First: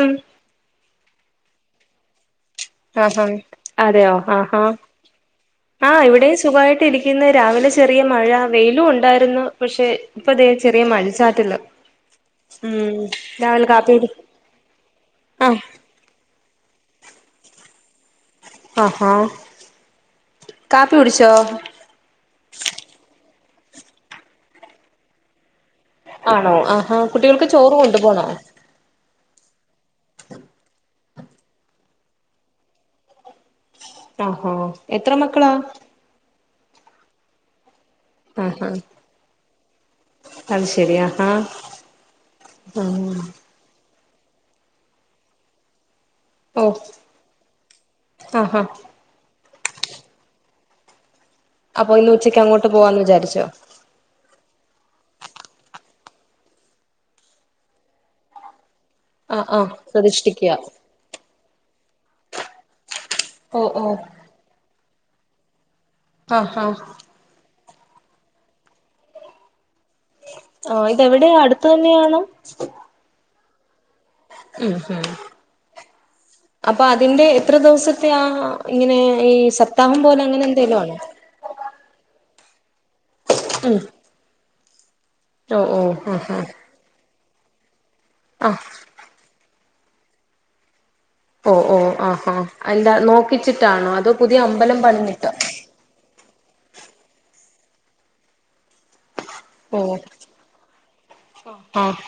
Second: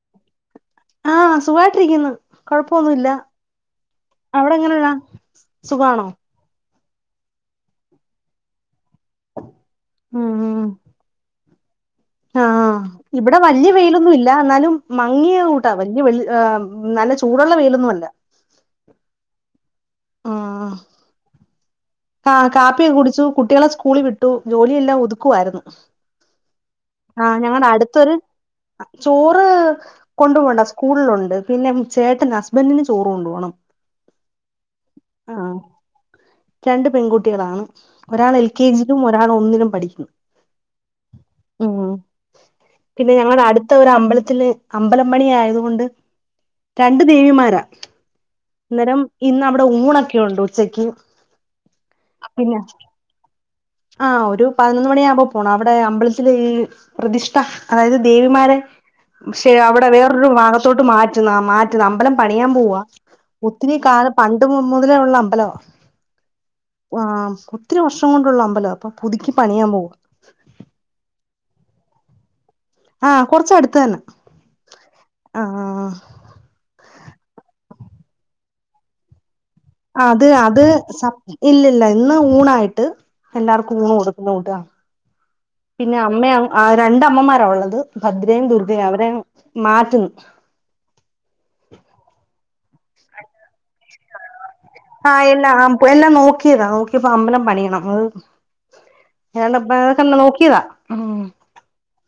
ഉം ആഹ സുഖായിട്ടിരിക്കുന്നു കൊഴപ്പൊന്നുല്ല ആഹാ അതെയോ ആഹ് അവിടെ ആഹ എങ്ങനെയാ ആഹ് സുഖാണോ ഇവിടെയും സുഖമായിട്ട് ഇരിക്കുന്നത് രാവിലെ ചെറിയ മഴ വെയിലും ഉണ്ടായിരുന്നു പക്ഷെ ഇപ്പദേഹം ചെറിയ മഴിച്ചാറ്റില് ആഹ ഇവിടെ വലിയ കാപ്പി കുടി വെയിലൊന്നും ഇല്ല എന്നാലും മങ്ങിയ ആഹ് കൂട്ടാ വല്ിയ വെ ് നല്ല ചൂടുള്ള വെയിലൊന്നുംുമല്ല ആഹഹാ കാ പീടിച്ചോ ആ കാപ്പിയൊക്കെ കുടിച്ചു കുട്ടികളെ സ്കൂളിൽ വിട്ടു ജോലിയെല്ലാം ഒതുക്കുായിരുന്നു ആണോ ആഹാ കുട്ടികൾക്ക് ചോറ് കൊണ്ടു പോോണോ ചോറ് കൊണ്ട പോോണ്ട സ്കൂളിലുണ്ട് പിന്നെ ചേട്ടന് ഹസ്ബൻഡന് ചോറ് കൊണ്ടു പോകണം ആഹോ എത്ര മക്കളാ രണ്ട് പെൺകുട്ടികളാണ് ഒരാൾ എൽ കെ ആഹാ ജയിലും ഒരാൾ ഒന്നിലും പഠിക്കുന്നു അത് ശരി ആഹാ ഉ പിന്നെ ആഹ് ഞങ്ങളുടെ അടുത്ത ഒരു അമ്മ അമ്പലത്തില്ൽ അമ്പലമണി ആയതുകൊണ്ട് ഓഹ് രണ്ടു ദേവിമാരാ ആഹാ അന്നേരം ഇന്ന് അവിടെ ഉമ്മൂണൊക്കെുണ്ട് ഉച്ചക്ക് അപ്പൊ ഇന്ന് ഉച്ചക്ക് പിന്നെ അങ്ങോട്ട് പോവാന്ന് വിചാരിച്ചോ ആ ഒരു പതിനൊന്ന് മണിയ പോണം അവിടെ അമ്പലത്തിലെ പ്രതിഷ്ഠ അതായത് ദേവിമാരെ ആഹ് ക്ഷെ ആഹ് അവിടെ വേറൊരു പ്രതിഷ്ഠിക്കുക ഭാഗത്തോട്ട് മാറ്റുന്ന ആ മാറ്റുന്ന അമ്പലം പണിയാൻ പോവവാ ഓഹ് ഒത്തിരി ഓഹ് കാല പണ്ട് മുതലേ ഉള്ള അമ്പലം ആഹ് ആഹ് ആ ഇത്തിരി വർഷ കൊണ്ടുള്ള അമ്പല അപ്പൾ പുതുക്കി പണിയാൻ പോകും ആഹ ഇതെവിടെയാ അടുത്ത തന്നെയാണ് ആഹ കൊറച്ച അടുത്ത് തന്നെ ഉം ഉം ആ അപ്പൊ അത് തിന്റെ എത്ര ദിവസത്തെയാ ആ ഇങ്ങനെ ഈ സപ്താഹം പോലെ അത് അങ്ങനെ അത് എന്തേലും ആണോ സ ഇല്ലല്ല ഇന്ന് ഊണായിട്ട് എല്ലാർക്കും ഉം ഊണ് കൊടുക്കുന്നട്ടാ ഓ ഓ പിന്നെ ആഹാ അമ്മ രണ്ടമ്മമാര് ഉള്ളത് ഭദ്രയും ആഹ് ദുർഗയും അവരെ മാറ്റുന്നു ഓ ഓ ആഹോ എന്താ നോക്കിച്ചിട്ടാണോ അത് ആഹ എല്ലാം ആമ്പ എല്ലാം നോക്കി നോതാ നോക്കിയപ്പോ അമ്പലം പണിയണം അത് [unintelligible] ക്കെ നോക്കിയതാ ഉ ആഹ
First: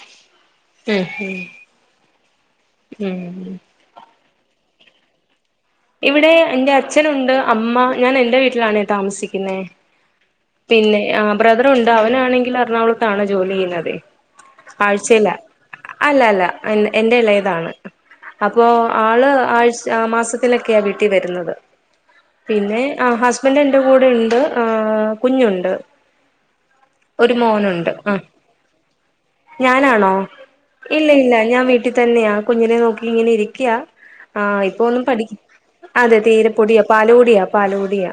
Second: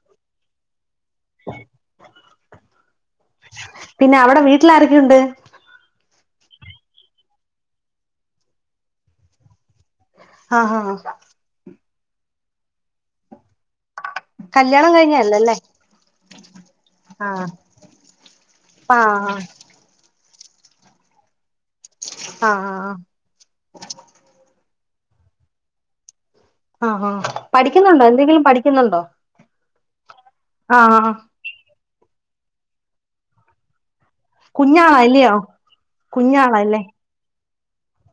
ഉ ഉ ഉം ട്ടിലാ ആരൊക്കെയുണ്ട് ഇവിടെ എന്റെ അച്ഛനുണ്ട് അമ്മ ഞാൻ എന്റെ വീട്ടിലാണ് താമസിക്കുന്നേ ആഹാ പിന്നെ ആ ബ്രദറുണ്ട് അവനാണെങ്കിൽ എറണാകുളത്താണ് ജോലി ചെയ്യുന്നതെ കല്യാണം കഴിഞ്ഞല്ലല്ലേ അല്ല അല്ല എ എൻന്റെല ഇതാണ് അപ്പോൊ ആള് ആഹ് ആഴ്ച ആ മാസ [unintelligible] ക്കെയാ വീട്ടിൽ വരുന്നത് ആഹ് പിന്നെ ആഹ് ഹസ്ബൻഡ് എന്റെ കൂടെ ഉണ്ട് ആ കുഞ്ഞുണ്ട് ആ ആ ഒരു മോനുണ്ട് പഠിക്കുന്നുണ്ടോ ആ എന്തെങ്കിലും പഠിക്കുന്നുണ്ടോ ഞാനാണോ ആഹ് ഇല്ല ആഹ് ഇല്ല ഞാൻ വീട്ടിൽ തന്നെയാ കുഞ്ഞിനെ നോക്കി ഇങ്ങനെ ഇരിക്ക ആ ഇപ്പൊ കുഞ്ഞാളാ ഒന്നും അല്ലയോ പഠിക്ക അതെ കുഞ്ഞാളല്ലേ തീരെപ്പൊടിയാ പാലൂടിയാ പാലുകടിയാ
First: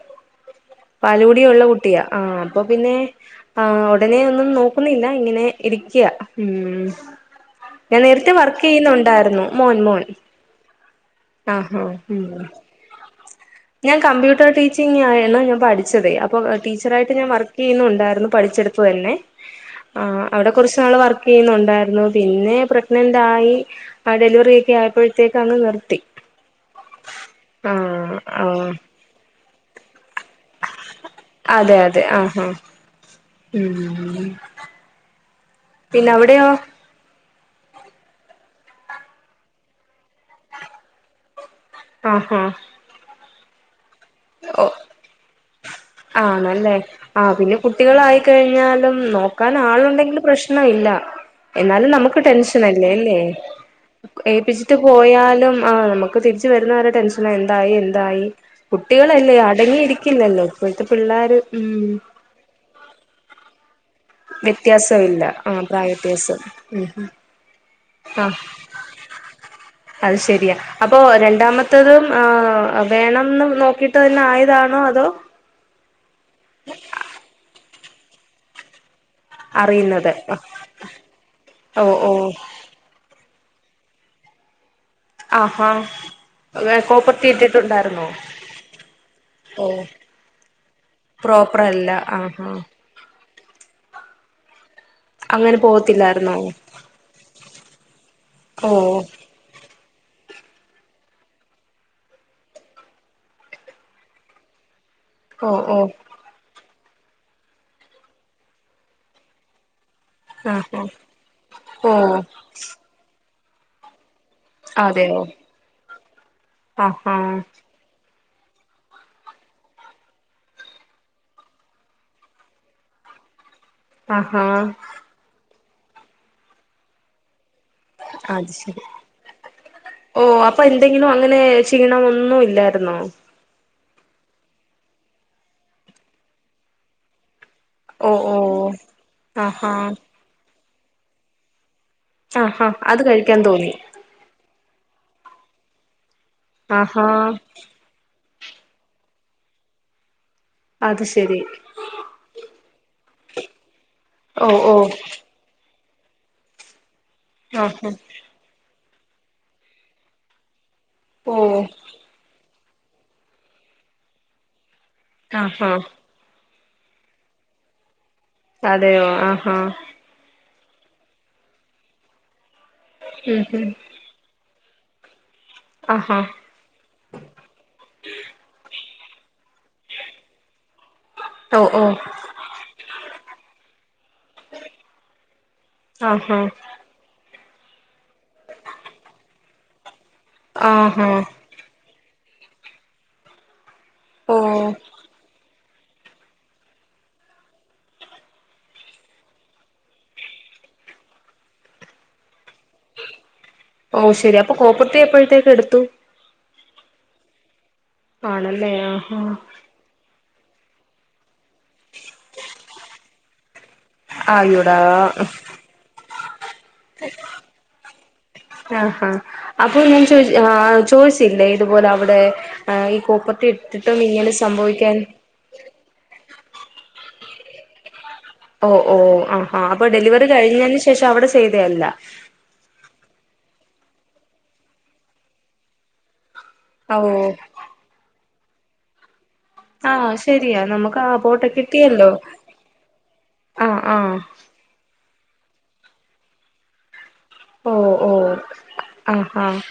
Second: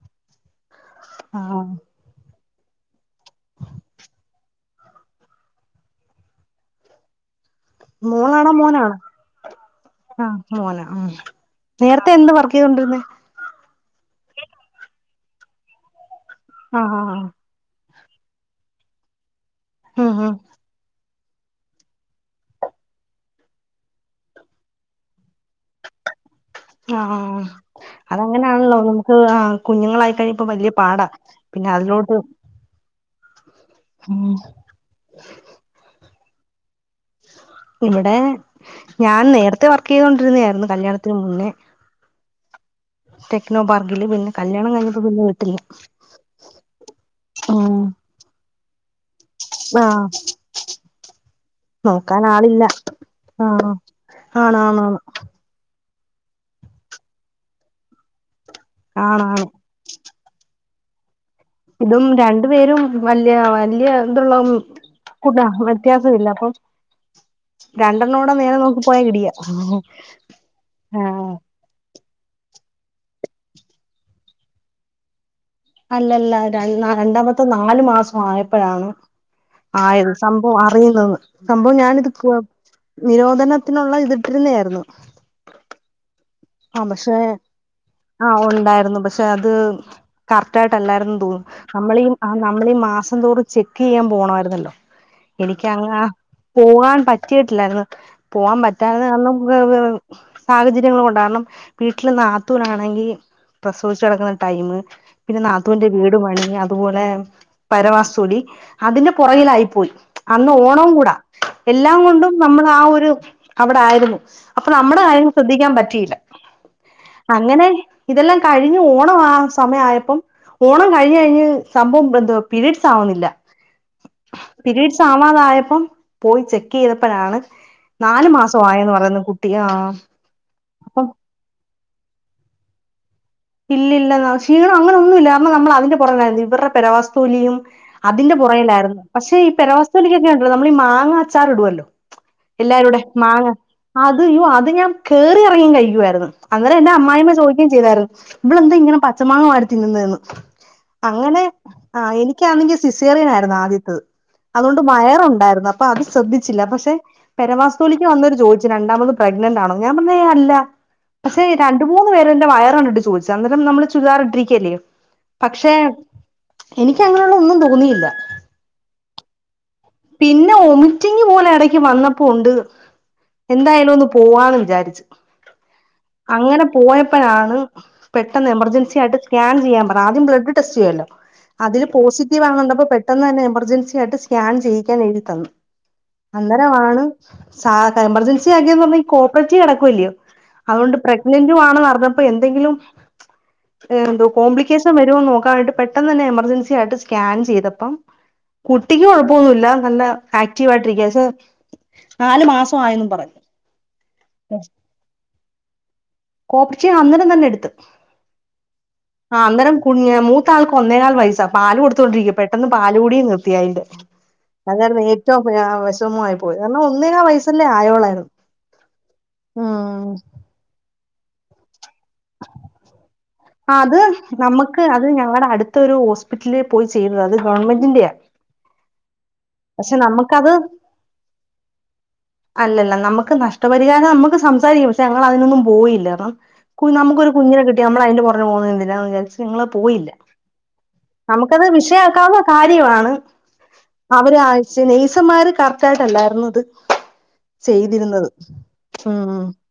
പാലൂടിയ ആഹ് ഉള്ള കുട്ടിയാ ആ അപ്പൊ പിന്നെ ആ ഉടനെ ന്നും നോക്കുന്നില്ല ഇങ്ങനെ ഇരിക്യാ ഉ ഞാൻ നേരത്തെ മോളാണോ വർക്ക് മോനാണോ ചെയ്യുന്നുണ്ടായിരുന്നു മോൻ മോൻ ആഹ് മോനാ ഉം ആഹ നേരത്തെ എന്ത് വർക്ക് ചെയ്തൊണ്ടിരന്ന് ഞാൻ കമ്പ്യൂട്ടർ ടീച്ചിങ് ആയിാണ് ഞാൻ പഠിച്ചതെ അപ്പൊ ആഹ് ആഹ് ടീച്ചറായിട്ട് ആഹ് ഞാൻ വർക്ക് ചെയ്യുന്നുണ്ടായി പഡിചെട്ത് ന്നേ ഉം ഉം അവിടെ കൊർച് നാൾ വർക്ക്‌ ന്നുണ്ടായിരുന്നു പിന്നെ പ്രഗ്നന്റ് ആയി ആ ഡെലിവറി ഒക്കെ ആയപ്പോഴത്തേക്ക് അങ് നിർത്തി ആഹ ആ ആ അതങ്ങനെയാണല്ലോ നമുക്ക് കുഞ്ഞുങ്ങളായി കഴ ഇപ്പ വലിയ പാടാ പിന്നെ അതിലോട്ട് ഉ ഉം പിന്നെ അ വിടെയോ ഇവിടെ ഞാൻ നേരത്തെ വർക്ക് ചെയ്ത കൊണ്ടിരുന്നയായിരുന്നു കല്യാണത്തിന് മുന്നേ ആഹഹ ടെക്നോ ബാഗിൽില് പിന്നെല്യാണം കഴിഞ്ഞപ്പോ പിന്നെ വീട്ടില്ല ആണല്ലേ ആ പിന്നെ കുട്ടികളായിക്കഴിഞ്ഞാലും നോക്കാൻ ആഹ് ആളുണ്ടെങ്കില് പ്രശ്ന ഇല്ല എന്നാലും നമുക്ക് നോക്കാൻ ടെൻഷൻ ആളില്ല അല്ലേ അല്ലേ ആഹ് ഏൽപ്പിച്ചിട്ട് ആണാണാണ് പോയാലും ആ് നമുക്ക് തിരിച്ച വരുന്നവരു ടെൻഷന എന്തായി എന്തായി കുട്ടികളല്ലേ ആണാണ് അടങ്ങിയിരിക്കില്ലല്ലോ ഇപ്പോഴത്തെ പിള്ളേർ ഇതും രണ്ടു പേരും വലിയ വ വ്യത്യാസമല്ല ആ പ്രായ വ്യത്യാസമില്ല വ്യത്യാസം അപ്പം ഉ ആ രണ്ടെണ്ണോടെ നേരെ നോക്കി പോയാ ഇടിയാ അത് ശരിയാ അപ്പൊ ആഹ് രണ്ടാമത്തതും ആ ആ വേണംന്ന് നോക്കിട്ട് തന്നെ ആയതാണോ അതോ അല്ലല്ല ര രണ്ടാമത്തെ നാലു മാസം ആയപ്പോഴാണ് ആയി അറിയുന്നത് സംഭവം അറിയുന്നന്ന് സംഭവം ഓഹ് ഞാനിത് കൊ ഓഹ് നിരോധ ത്തിനുള്ള ഇതിട്ടിരുന്നെതായായിരുന്നു ആഹാ ആ പക്ഷെ കോപ്പർട്ടി ഇട്ടിട്ടുണ്ടായിരുന്നോ ആഹ ഉണ്ടായിരുന്നു പക്ഷെ അത് ഓ കറക്റ്റ് ആായിട്ട്ല്ലായിരുന്നു തോന്നി പ്രോപ്പറല്ല നമ്മളീ ആ ആഹാ നമ്മളീ മാസം തോറ ചെക്ക് ചെയ്യാൻ പോണായിരുന്നല്ലോ അങ്ങനെ പോകത്തില്ലായിരുന്നോ പോകാൻ പറ്റിട്ടില്ലായിരുന്നു പോകാൻ ഓ പറ്റാന്ന് കരണ [unintelligible] സാഹചര്യങ്ങളൾ കൊണ്ടാണ് കാരണം വീട്ടിൽ നത്തൂനാണെങ്കിൽ പ്രസവിച്ചു കിക്കുന്ന ടൈമും പിന്നെ ഓ ഓ നാത്തിന്റെ വീട് മണി അതുപോലെ പരവാസോടി അതിന് പുറകിലായി പോയി. അന്ന് ആഹാ ഓണം കൂടാ ഓ എല്ലാം കൊണ്ടും നമ്മൾ ആ ഒരു അവിടെ ആയിരുന്നു അപ്പൊ നമ്മുടെ കാര്യങ്ങൾ ശ്രദ്ധിക്കാൻ പറ്റിയില്ല ആഹഹ അങ്ങനെ ഇതെല്ലാം കഴിഞ്ഞു ഓണം ആ സമയായപ്പം ഓണം കഴിഞ്ഞ് കഴിഞ്ഞ് സംഭവം എന്തോ പീരീഡ്സ് ആവുന്നില്ല ആഹാ പിരീഡ്സ് അവതായപ്പോ പോയി ചെക്ക് ചെയ്തപ്പോഴാണ് അത് നാലുമാസം ശരി ആയന്ന് പറയുന്നു കുട്ടി ആ ഓ അപ്പൊ അപ്പം എന്തെങ്കിലും അങ്ങനെ ക്ഷീണം ഒന്നും ഇല്ലായിരുന്നോ ഇല്ലല്ല ക്ഷീണം അങ്ങനൊന്നും ഇല്ല കാരണം നമ്മൾ അതിന്റെ പുറായിരുന്നു ഇവരുടെ പെ വസ്തുലിയും ഓ അതിന്റെ ഓ പുറയിലായിരുന്നു പക്ഷേ ഈ പര ആഹാ വസ്തുയിലലക്ക്ങ്ങെയ ഉണ്ടല്ലോ നമ്മൾ ഈ മാങ്ങ അച്ചാർ ഇടുല്ലോ ആഹാ എല്ലാരൂടെ അത് കഴിക്കാൻ മാങ്ങ തോന്നി അത് അത് ഞാൻ കയറി ഇറങ്ങിയും കഴിക്കുയിരുന്നു എന്റെ ആഹാ അമായിമ്മ ചോദിക്കുകയും ചെയ്തായിരുന്നു ഇവിള എന്താ ഇങ്ങനെ പച്ചമാങ്ങ വരത്തിന്നുന്നേ അത് ശരി അങ്ങനെ ആ എനിക്കാണെങ്കിൽ സിസേറിയന ആരുന്നു ആദ്യത്തത് ഓ ഓ അതുകൊണ്ട് മയറുണ്ടായിരുന്നു അപ്പൊ അത് ശ്രദ്ധിച്ചില്ല പക്ഷെ ആഹാ പെരമാസ്തോലിക്ക് വന്നൊരു ജോദി രണ്ടാമത് പ്രഗ്നന്റ് ആണോ ഞാൻ പറഞ്ഞ അല്ല ഓ പക്ഷെ രണ്ട മൂന്നു പേരെറെ വയറു ചോദിച്ച അന്നേരം നമ്മള് ചുതാറിട്ടിരിക്കല്ലേ ആഹാ പക്ഷെ എനിക്ക് അങ്ങനെയുള്ള ഒന്നും തോന്നിയില്ല അതെയോ ആഹഹ പിന്നെ വോമിറ്റിംഗ പോലെ ഇടക്ക് വന്നപ്പോ ഉണ്ട് ഉം ഉം എന്തായാലും ഒന്ന് പോവാന്ന് ആഹാ അങ്ങനെ പോയപ്പോഴാണ് പെട്ടെന്ന് എമർജൻസി ആയിട്ട സ്കാൻ ചെയ്യാൻ പറ ആദ്യം ടെസ്റ്റ് ചെയ്യല്ലോ ഓ ഓ അതില് പോസിറ്റീവ് ആണണ്ടപ്പോ പെട്ടെന്ന് തന്നെ എമർജൻസി ആയിട്ട് സ്കാൻ ചെയ്യ എഴുതി തന്നു ആഹാ അന്നരണ് സ എമർജൻസി ആകന്ന് പറഞ്ഞ കോപ്പറേറ്റീവ് കിടക്കല്ലയോ അതോണ്ട് ആഹാ പ്രഗ്നന്റു ആണെന്ന് പറഞ്ഞ അ എന്തെങ്കിലും എന്തോ ഓ കോംപ്ലിക്കേഷൻ വരുമന്ന് നോക്കാനട്ട് പെട്ടെന്ന് തന്നെ എമർജൻസി ആയിട്ട് സ്കാൻ ചെയ്തപ്പം കുട്ടിക്കക്ക് കുഴപ്പമൊന്നുമല്ല നല്ല ആക്റ്റീവ ആയിട്ടിരിക്കയ പക്ഷെ നാലു മസായിന്ന് പറഞ്ഞു ഓ ശെരി അപ്പൊ കോപ്പർട്ടി എപ്പോഴത്തേക്ക് എടുത്തു കോപ്റേറ്റീവ് ആ അന്നേരം [unintelligible] ഇത്തെ ആണല്ലേ ആഹാ ആൾക്ക് ഒന്നേക്കൽ വയസ്സാ പാൽ കൊടുത്തോണ്ടിരിക്ക പെട്ടെന്ന് പാൽ കൂടി നിർത്തിയത് ആയൂടാ അതായിരുന്നു ഏറ്റവും വിഷമമായി പോയി കാരണം ഒന്നേങ്ങാ വയസല്ലേ ആയോളായിരുന്നു ആഹാ അപ്പൊ ഞാൻ ചോദി [unintelligible] ഇതുപോലെ അവി [unintelligible] കോർപ്പത്തി ആ ഇട്ടിട്ടും അത് ഇങ്ങനെ സംഭവിക്കാൻ പിറ്റലിൽ പോയി ചെയ്യുന്നതാ ഇത് ഗവണ്മെന്റെയാ ഓ ഓ ആഹ അപ്പൊ ഡെലിവറി കഴിഞ്ഞതിന് ശേഷം അവിടെ ചെയ്തയല്ല അല്ലല്ല നമുക്ക് നഷ്ടപരിഹാരം നമുക്ക് സംസാരിക്കാം പക്ഷെ ഞങ്ങൾ അതിനൊന്നും പോയില്ലാ കു ഓ നമുൊരു കുഞ്ഞിനെ കിട്ടി നമ്മ അയിന്റെ പുറകെ പോണേ വിചാരിച്ച് നിങ്ങള് പോയില്ല ആഹ് ശരിയാ നമുക്ക് ആ പോട്ടെ നമുക്കത് കിട്ടിയല്ലോ വിഷയാക്കാവുന്ന കാര്യമാണ് ആഹ് ആഹ് അവര് ആഴ്ച നെയ്സന്മാര് കറക്റ്റ് ആയിട്ടല്ലായിരുന്നു ഇത് ഓ ഓ ചെയ്തിരുന്നത് ആഹ് ആഹ്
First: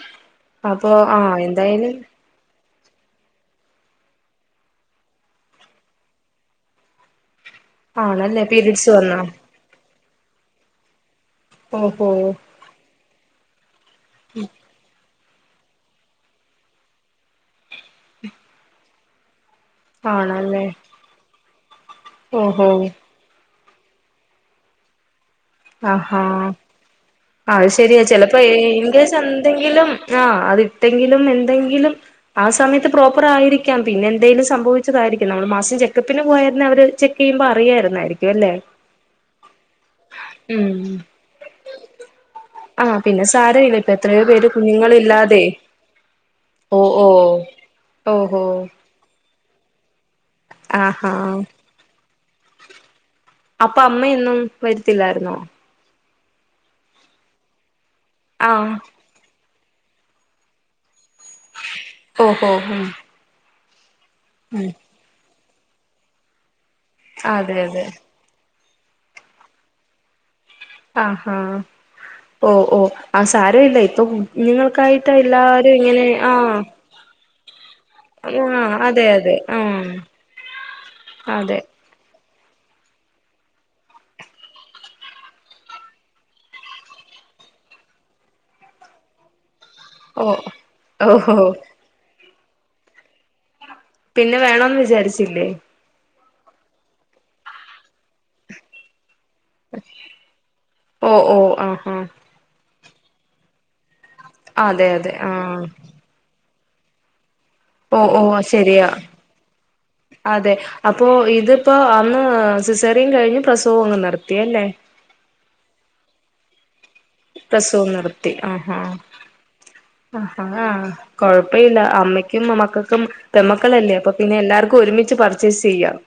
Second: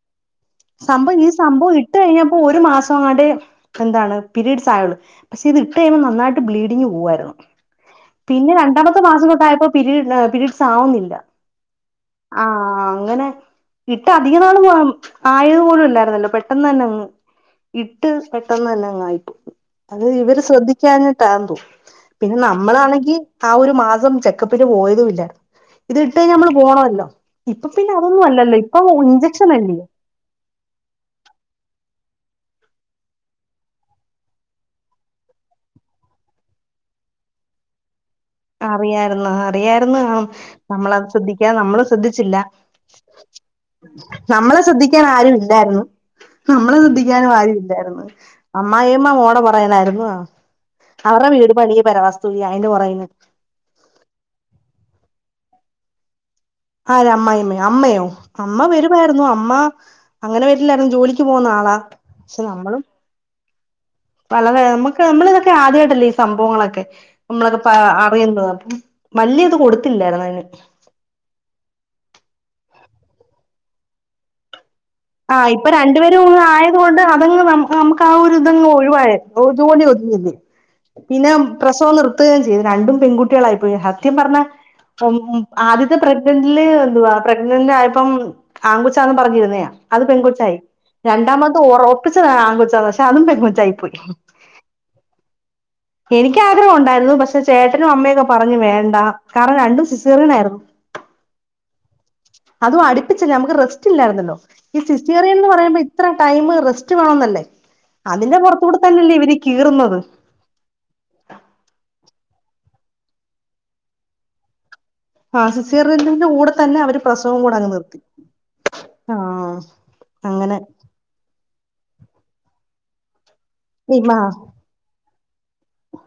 അപ്പൊ സംഭവം ഈ ആഹ് സംഭവം എന്തായാലും ഇട്ട കഴിഞ്ഞപ്പോ ഒരു മാസം പ അങ്ങടെ എന്താണ് പീരീഡ്സ് ആയത് പക്ഷെ ഇത് ഇട്ട് കഴിമ്പോ നന്നായിട്ട് ബ്ലീഡിങ് പോവുായിരുന്നു ആണല്ലേ പീരഡ്സ് പ മാസം തട്ടയപ്പോ പിരീഡ്സ് ആവുന്നില്ല ഓഹോ ആഹ് അങ്ങനെ ഇട്ട അധിക നാള് പോണം ആയതു പോലും ഇല്ലായിരുന്നല്ലോ പെട്ടെന്ന് തന്നെ അങ്ങ് ഇട്ട് പെട്ടന്ന് തന്നെ അങ്ങ് ആയിപ്പോയി അത് ഇവര് ആണല്ലേ ശ്രദ്ധിക്കഞ്ഞിട്ടാന്തോ പിന്നെ ഓഹോ നമ്മളാണെങ്കിൽ ആ ഒരു മാസം ചെക്കപ്പിന് പോയതുമല്ല ഇത് ഇട്ട് ആഹാ കഴി നമ്മള് പോണമല്ലോ ഇപ്പൊ അത് പിന്നെ ശരിയാ അതൊന്നും ചെലപ്പോ അല്ലല്ലോ ഇപ്പൊ ഇഞ്ചക്ഷന അല്ലയോ അത്ട്ടെങ്കിലും എന്തെങ്കിലും ആ സമയത്ത് പ്രോപ്പർ ആയിരിക്കാം പിന്നെ എന്തേലിലും സംഭവിച്ചതായിരിക്കും നമ്മൾ മാസം ചെക്കപ്പിന് പോയരുന്ന അവര് ചെക്ക് ചെയ്യ പറിയാരുന്നായിരിക്കും അറിയാരുന്ന് ങാ അറിയായിരന്നാ ഉം നമ്മളത് ശ്രദ്ധിക്കാ നമ്മള് ശ്രദ്ധിച്ചില്ല ആഹ് പിന്നെ സാരമില്ല ഇപ്പൊ എത്രയോ പേര് നമ്മള ശ്രദ്ധിക്കാനാ ആരും കുഞ്ഞുങ്ങളില്ലാതെ ഇല്ലായിരുന്നു നമ്മളെ ഓ ഓ ശ്രദ്ധിക്കാനും ആരും ഇല്ലായിരുന്നു ഓഹോ അമ്മായിമ്മ മോടെ പൊറകിനായിരുന്നു അവരുടെ ആഹാ വീട് പണി പെര വാസ്തു അയിന്റെ പറേന്ന് അപ്പം അമ്മയിന്നും വരത്തില്ലായിരുന്നോ? ആര അമ്മായിമ്മ അമ്മയോ അമ്മ ആഹ് വരുവാരുന്നു അമ്മ അങ്ങനെ വരില്ലായിരുന്നു ജോലിക്ക് പോന്ന ആളാ പക്ഷെ ഓഹോ നമ്മളും ഉം പല നമ്മുക്ക് നമ്മളിതൊക്കെ ആദ്യമായിട്ടല്ലേ ഈ സംഭവങ്ങളൊക്കെ അതെ നമ്മളൊക്കെ അതെ അറിയുന്നത് വല്യ ഇത് കൊടുത്തില്ലായിരുന്ന് അതിന് ആഹ് ആഹ് ഓഹ് ഓ ആ സാരല്ല ഇപ്പൊ നിങ്ങൾ ആ ഇപ്പൊ രണ്ടുപേരും ആയതുകൊണ്ട് അതങ്ങ് നമുക്ക് ആ ഒരു ഇതങ്ങ് ആഹ് അതെ ഒഴിവായ അതെ ആഹ് ഒതുങ്ങി നിന്ന് പിന്നെ അതെ പ്രസവം നിർത്തി നിർത്തുകേയും ചെയ്തു രണ്ടും പെൺകുട്ടികൾ ആയിപ്പോയി സത്യം പറഞ്ഞാ ആദ്യത്തെ പ്രഗ്നന്റില് പ്രഗ്നന്റ് ആയപ്പം ആങ്കൊച്ചാന്ന് പറഞ്ഞിരുന്നയാ അത് ഓ പെൺകൊച്ചായി ഓഹോ രണ്ടാമത് ഒറപ്പിച്ചതാ ആങ്കൊച്ചാന്ന് പക്ഷെ അതും പെങ്കൊച്ചായി. പിന്നെ വേണോന്ന് വിചാരിച്ചില്ലേ? എനിക്ക് ആഗ്രഹം ഉണ്ടായിരുന്നു പക്ഷെ ചേട്ടനും അമ്മയൊക്കെ പറഞ്ഞു വേണ്ടാ കാരണം രണ്ടും സിസേറിയന് ആയിരുന്നു. ഓ ഓ ആഹാ അതും അടുപ്പിച്ചില്ല അമുക്ക് റെസ്റ്റ് ഇല്ലായിരുന്നല്ലോ ഈ അതെ അതെ സിസ്റ്റേറിയൻ എന്ന് ആഹ് പറയുമ്പോ ഇത്ര ടൈം റെ സ്റ്റ് വേണംന്നല്ലേ-? ഒഹ് ഓ ശരിയാ കീറുന്നത് അതെ അപ്പൊ ഇതിപ്പോ അ ന്ന് സിസറിയയും കഴിഞ്ഞ് പ്രസവം അങ്ങ് നിർത്തിയല്ലേ? ആഹ് സിസേറിയനന്റെ കൂടെ തന്നെ അവര്- പ്രസവം കൂടെ അങ്ങ് നിർത്തി ആഹ് - ആഹ് ഹാ കൊഴപ്പയില്ല അമ്മയ്ക്കും മക്കൾക്കും പെമ്മക്കളല്ലേ അപ്പൊ പിന്നെ എല്ലാർക്കും ഒരുമിച്ച്- മിച്ച് പർച്ചേസ് ചെയ്യാം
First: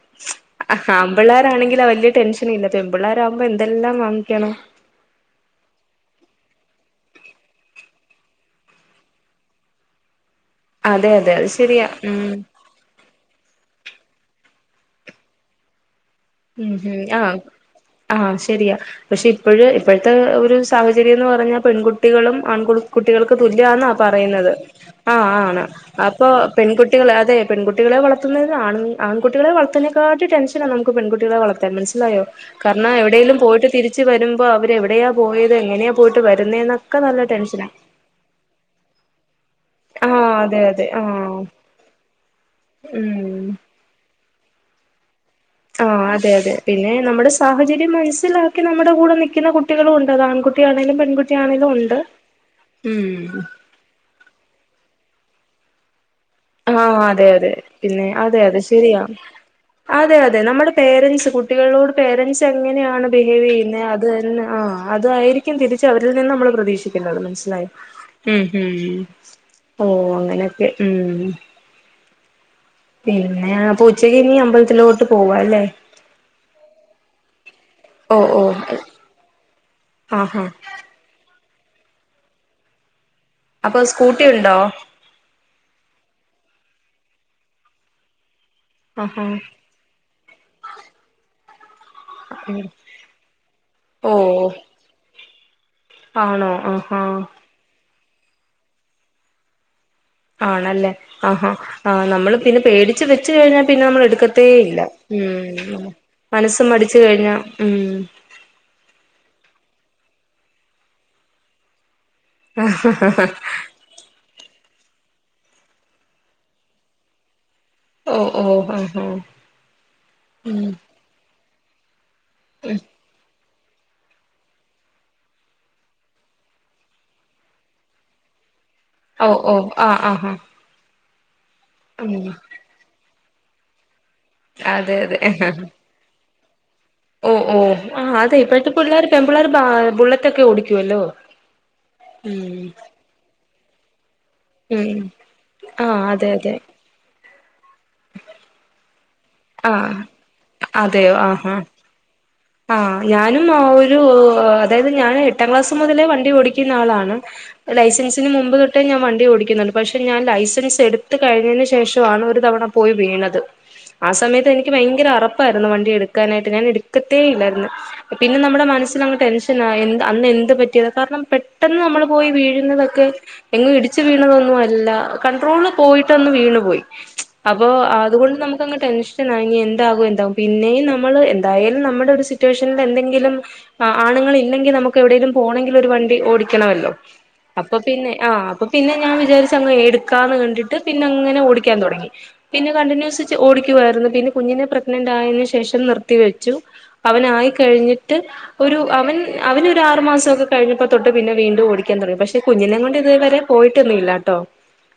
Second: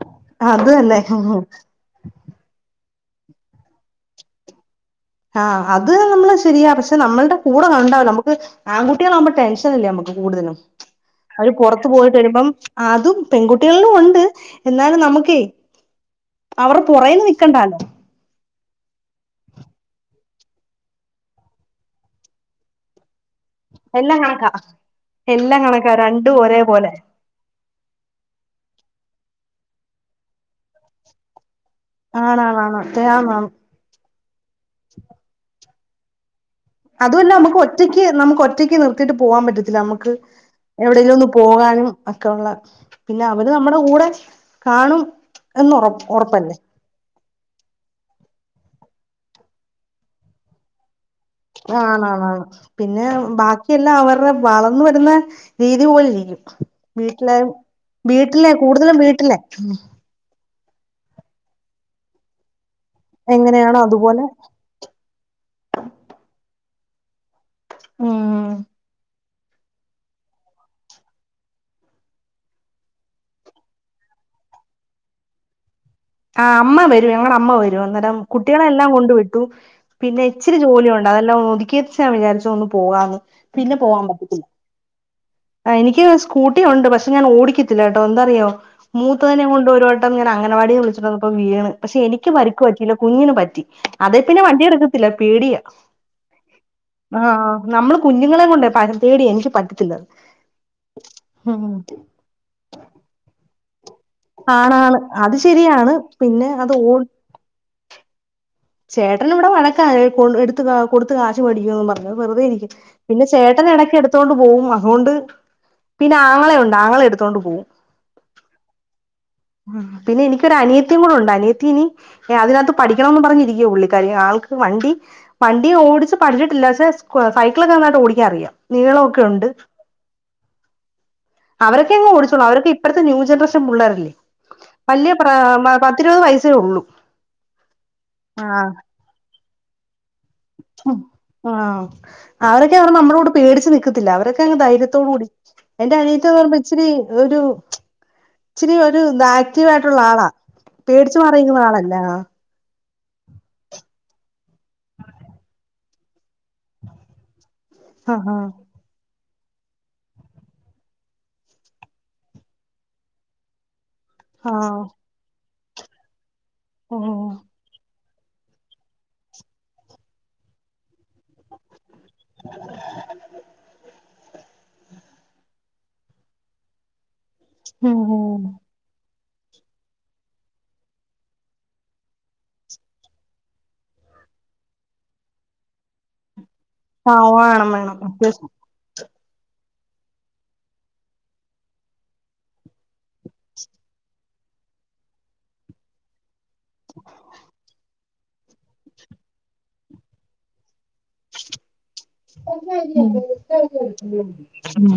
അത് തന്നെ ആൺപിള്ളേർ ആണെങ്കിലാ വലൃ ടെൻഷൻ ഇല്ല- പെൺപിള്ളേരാകുമ്പം എന്തെല്ലാം വാങ്ങിക്കണം- ആഹ് അത് നമ്മള് ശരിയാ പക്ഷെ നമ്മളുടെ കൂടെ കണ്ടാവ നമുക്ക് ആൺകുട്ടികളാകുമ്പം ടെൻഷൻല്ലേ നമുക്ക്- കൂടുതലും അതെ അതെ അത് അവര് ശരിയാ പൊറത്ത് പോയിട്ട് ഉം വരുമ്പം അതും പെൺകുട്ടികളിലും ഒണ്ട്- എന്നാലും നമുക്കേ- ഉം അവരുടെ ഹും പുറേന്ന് ആഹ് നിക്കണ്ടാലോ ആഹ് ശരിയാ പക്ഷെ ഇപ്പഴ് ഇപ്പോഴ്ത്തെ- ഒരു സാഹചര്യം എന്ന് പറഞ്ഞാ പെൺകുട്ടികളും ആൺകു കുട്ടികൾക്ക് തുല്യന്നാ എല്ലാം കണക്കാ പറയുന്നത്- ആഹ് എല്ലാം ആണ് കണക്കാ അപ്പൊ രണ്ടും ഒരേ പോലെ പെൺകുട്ടികളെ അതെ പെൺകുട്ടികളെ വളർത്തുന്നതിനെ ആൺ ആൺകുട്ടിളെ വളത്ത്നേക്കാട്ടി ടെൻഷനാ നമുക്ക് പെൺകുട്ടികള വള മനസ്സിലായോ ആണാണാണ് കാർണം എവിടെയെങ്കിലും ആണാണ് പോയിട്ട് തിരിച്ചു വരുമ്പോ അവര് എവിടെയയാ പോയത് എങ്ങനെയാ പോയിട്ട് വരു അതുവല്ല നമുക്ക് ഒറ്റയ്ക്ക് നമുക്ക് ഒറ്റയ്ക്ക് നിർത്തിയിട്ട് പോകാൻ പറ്റ് ത്തില്ല നമുക്ക് ആഹ് അതെ അതെ എവിടെയെങ്കിലും ഒന്ന് ആഹ് പോകാനും ഒക്കെയൊള്ള പിന്നെ ഉം അവര് നമ്മുടെ കൂടെ- കാണും- എന്ന് ഉറ ആഹ് അതെ അതെ ഉറപ്പല്ലേ പിന്നെ നമ്മുടെ സാഹചര്യം മനസ്സിലാക്ക് ക്കി നമ്മുടെ കൂടെ നിൽക്കുന്ന കുട്ടികളുണ്ട് അതാൺകുട്ടി ആണെലും പെൺകുട്ടി - ആണ് ആണ് പിന്നെ ബാക്കിയെല്ലാം അവരുടെ വളർന്നുവരുന്ന- രീതി പോലിരിക്കും- ആഹ് അതെ അതെ പിന്നെ അതെ അതെ കൂടുതലും ശരിയാ വീട്ടിലെ അതെ അതെ നമ്മടെ- പേരൻസ് കുട്ടികളോട് പേരൻറ്സ് എങ്ങനെയാണ് ബിഹേവ് എങ്ങനെയാണോ ചെയ്യുന്നേ അത് അതുപോലെ തന്നെ ആഹ് അത്‌ അതായിരിക്കും തിരിച്ച് അവരിൽ നിന്ന് നമ്മള് പ്രതീക്ഷിക്കണ്ടത് മനസ്സിലായോ ഹും ഉം ഹും ഉം ഓ അങ്ങനെയൊക്കെ ഉം പിന്നേപ്പൊ ഉച്ചക്ക് ഇനി അമ്പലത്തിലോട്ട് പോവാല്ലേ ആഹ് അമ്മ വരും ഞങ്ങടെ അമ്മ വരും അന്നേരം ഓ ഓ കുട്ടികളെ എല്ലാം കൊണ്ട് വിട്ടു പിന്നെ ആഹാ ഇച്ചിരി ജോലി ഉണ്ട് അതെല്ലാം ഒതുക്കിച്ചാന്ന് വിചാരിച്ചു ഒന്ന് പോകാന്ന് പിന്നെ അപ്പൊ പോവാൻ സ്കൂട്ടി പറ്റത്തില്ല ഉണ്ടോ എനിക്ക് സ്കൂട്ടി ഉണ്ട് പക്ഷേ പക്ഷെ ഞാൻ ഓടിക്കത്തില്ല കെട്ടോ എന്താറിയോ മൂത്തതിനെ ആഹാ കൊണ്ട് ഒരുവട്ടം ഞാൻ അങ്ങനവാടിന്ന് വിളിച്ചോണ്ട് വന്നപ്പം വീണ് പക്ഷേ എനിക്ക് പരിക്ക് പറ്റിയില്ല കുഞ്ഞിന് പറ്റി ഓ അതേ പിന്നെ വണ്ടിയെടുക്കത്തില്ല പേടിയാ ആണോ അഹാ കുഞ്ഞുങ്ങളേം കൊണ്ട് [unintelligible] പേടിയാ എനിക്ക് പറ്റത്തില്ലത് ആണല്ലേ ആ ഹാ ഉം ആഹ് നമ്മള് പിന്നെ പേടിച്ച് വെച്ച് കഴിഞ്ഞാ പിന്നെ നമ്മള് എടു ക്കത്തേ ഇല്ല ആണാണ് അത് ഉം ശരിയാണ് പിന്നെ മനസ്സ് മടിച്ചു കഴിഞ്ഞാ ഉം ചേട്ടന് ഇവിടെ വഴക്കാ എ കൊ എടുത്ത് ആ കൊടുത്ത് കാശ് മേടിക്കുവന്ന് പറഞ്ഞ് വെറുതെ ഇരിക്കും പിന്നെ ചേട്ടൻ എടയ്ക്ക് എടുത്തോണ്ട് പോകും [unintelligible] പിന്നെ ആങ്ങളെ ഉണ്ട് ആങ്ങളെടുത്തോണ്ട് പോകും ഓഹ് ഓഹ് ഹം ഹം ഉം പിന്നെ എനിക്കൊരു അനിയത്തിം കൂടെ ഉണ്ട് അനിയത്തി ഇനി എ അതിനകത്ത് പഠിക്കണംന്ന് പറഞ്ഞിരി യ്യേ ഉള്ളിക്കാരി ആൾക്ക് വണ്ടി വണ്ടി ഓടിച്ച് പഠിച്ചിട്ടില്ല പക്ഷേ സൈക്കിളൊക്കെ നന്നായിട്ട് ഓടിക്കാറിയാം നീളൊക്കെ ഓ ഉണ്ട് ഓ ആ ആഹാ അവരൊക്കെങ്ങ് ഉം ഓടിച്ചോളൂം അവരൊക്കെ ഇപ്പളത്തെ ന്യൂ ജനറേഷൻ പുള്ളേരല്ലേ അതെ വല്ല്യ അതെ പ്രാ പ പത്തിരുപത് വയ്സ് ഓ ഓ ആ അതേയ് ഇപ്പഴത്തെ പിള്ളേർ പെൺ പിള്ളേര് ബാ ബുള്ളറ്റ് ഹും ആഹ് ഉം അവരൊക്കെപറയുമ്പോ നമ്മടെ കൂടെ പേടിച്ച് ച്ച് നിക്കത്തില്ല അവരൊക്കെ അങ്ങ് ഉം ധൈര്യത്തോട് കൂടി ആ എന്റെ അനിയത്ത് അതെ എന്ന് അതെ പറയുമ്പോ ഇച്ചിരി ഒരു ഇച്ചിരി ഒരു ആ ആക്റ്റീവായിട്ടുള്ള ആളാ പേടിച്ചു മാറിനിക്കുന്ന ആളല്ലേ ആ ഞാനും ആ ഒരു അതായത് ഞാൻ എട്ടാം ക്ലാസ് ചെറുപ്പം മുതലേ വണ്ടി ഓടിക്കുന്ന ആളാണ് ആ ലൈസൻസിന് ആ മുമ്പ് തൊട്ടേ ഞാൻ വണ്ടി ഓടി പക്ഷെ ഞാൻ ലൈസൻസ് എടുത്ത് കഴിഞ്ഞതിന് ശേഷം ആണ് ഒരു തവണ പോയി വീണത് ആ സമയത്ത് എനിക്ക് ഭയങ്കര അറപ്പായിരുന്നു വണ്ടി എടുക്കാനായിട്ട് ഞാൻ എടുക്കാനായിട്ട് ഞാൻ എടുക്ക ഉം ല്ലായിരുന്ന് പിന്നെ നമ്മുടെ മനസ്സിനങ്ങ് ടെൻഷനായി അന്ന് എന്ത് പറ്റിയത് കാരണം പെട്ടെന്ന് നമ്മള് പോയി വീഴുന്നതൊക്കെ എങ്ങും ഇടി ഇടിച്ച് വീണതൊന്നുമല്ല കണ്ട്രോള് പോയിട്ടൊന്ന് വീണു പോയി അപ്പൊ ഉം അതുകൊണ്ട് ഉം നമക്ക് ടെൻഷനായി ഇനി എന്താകും എന്താകും പിന്നെയും നമ്മള് എന്തായാലും നമ്മുടെ ഒരു സിറ്റുവേഷനിൽ എന്തെങ്കിലും ആ ആണുങ്ങൾ ഇല്ലെങ്കിൽ നമുക്ക് എവിടെങ്കിലും പോണെങ്കിൽ ഒരു വണ്ടി ഓടി ക്കണമല്ലോ ആ ഓണം അപ്പൊ വേണം പിന്നെ ആ അത്യാവശ്യം അപ്പൊ പിന്നെ ഞാൻ വി വിചാരിച്ച് എടുക്കാ കണ്ടിട്ട് പിന്നെ അങ്ങനെ ഓടിക്കാൻ തുടങ്ങി പിന്നെ കണ്ടിന്യൂസ് ഓടിക്കുവായിരുന്നു പിന്നെ കുഞ്ഞിനെ പ്രഗ്നന്റ് ആയതിന് ശേഷം നിർത്തിവെച്ചു അവനായി കഴിഞ്ഞി ട്ട് ഒരു അവൻ അവന് ഒരു ആറു മാസം ഒക്കെ കഴിഞ്ഞപ്പോ തൊട്ട് പിന്നെ വീണ്ടും ഓടി ഓടിക്കാൻ തുടങ്ങി പക്ഷെ കുഞ്ഞിനെ കൊണ്ട് ഉം ഇതുവരെ പോയിട്ടൊന്നുമില്ലാട്ടോ ഉം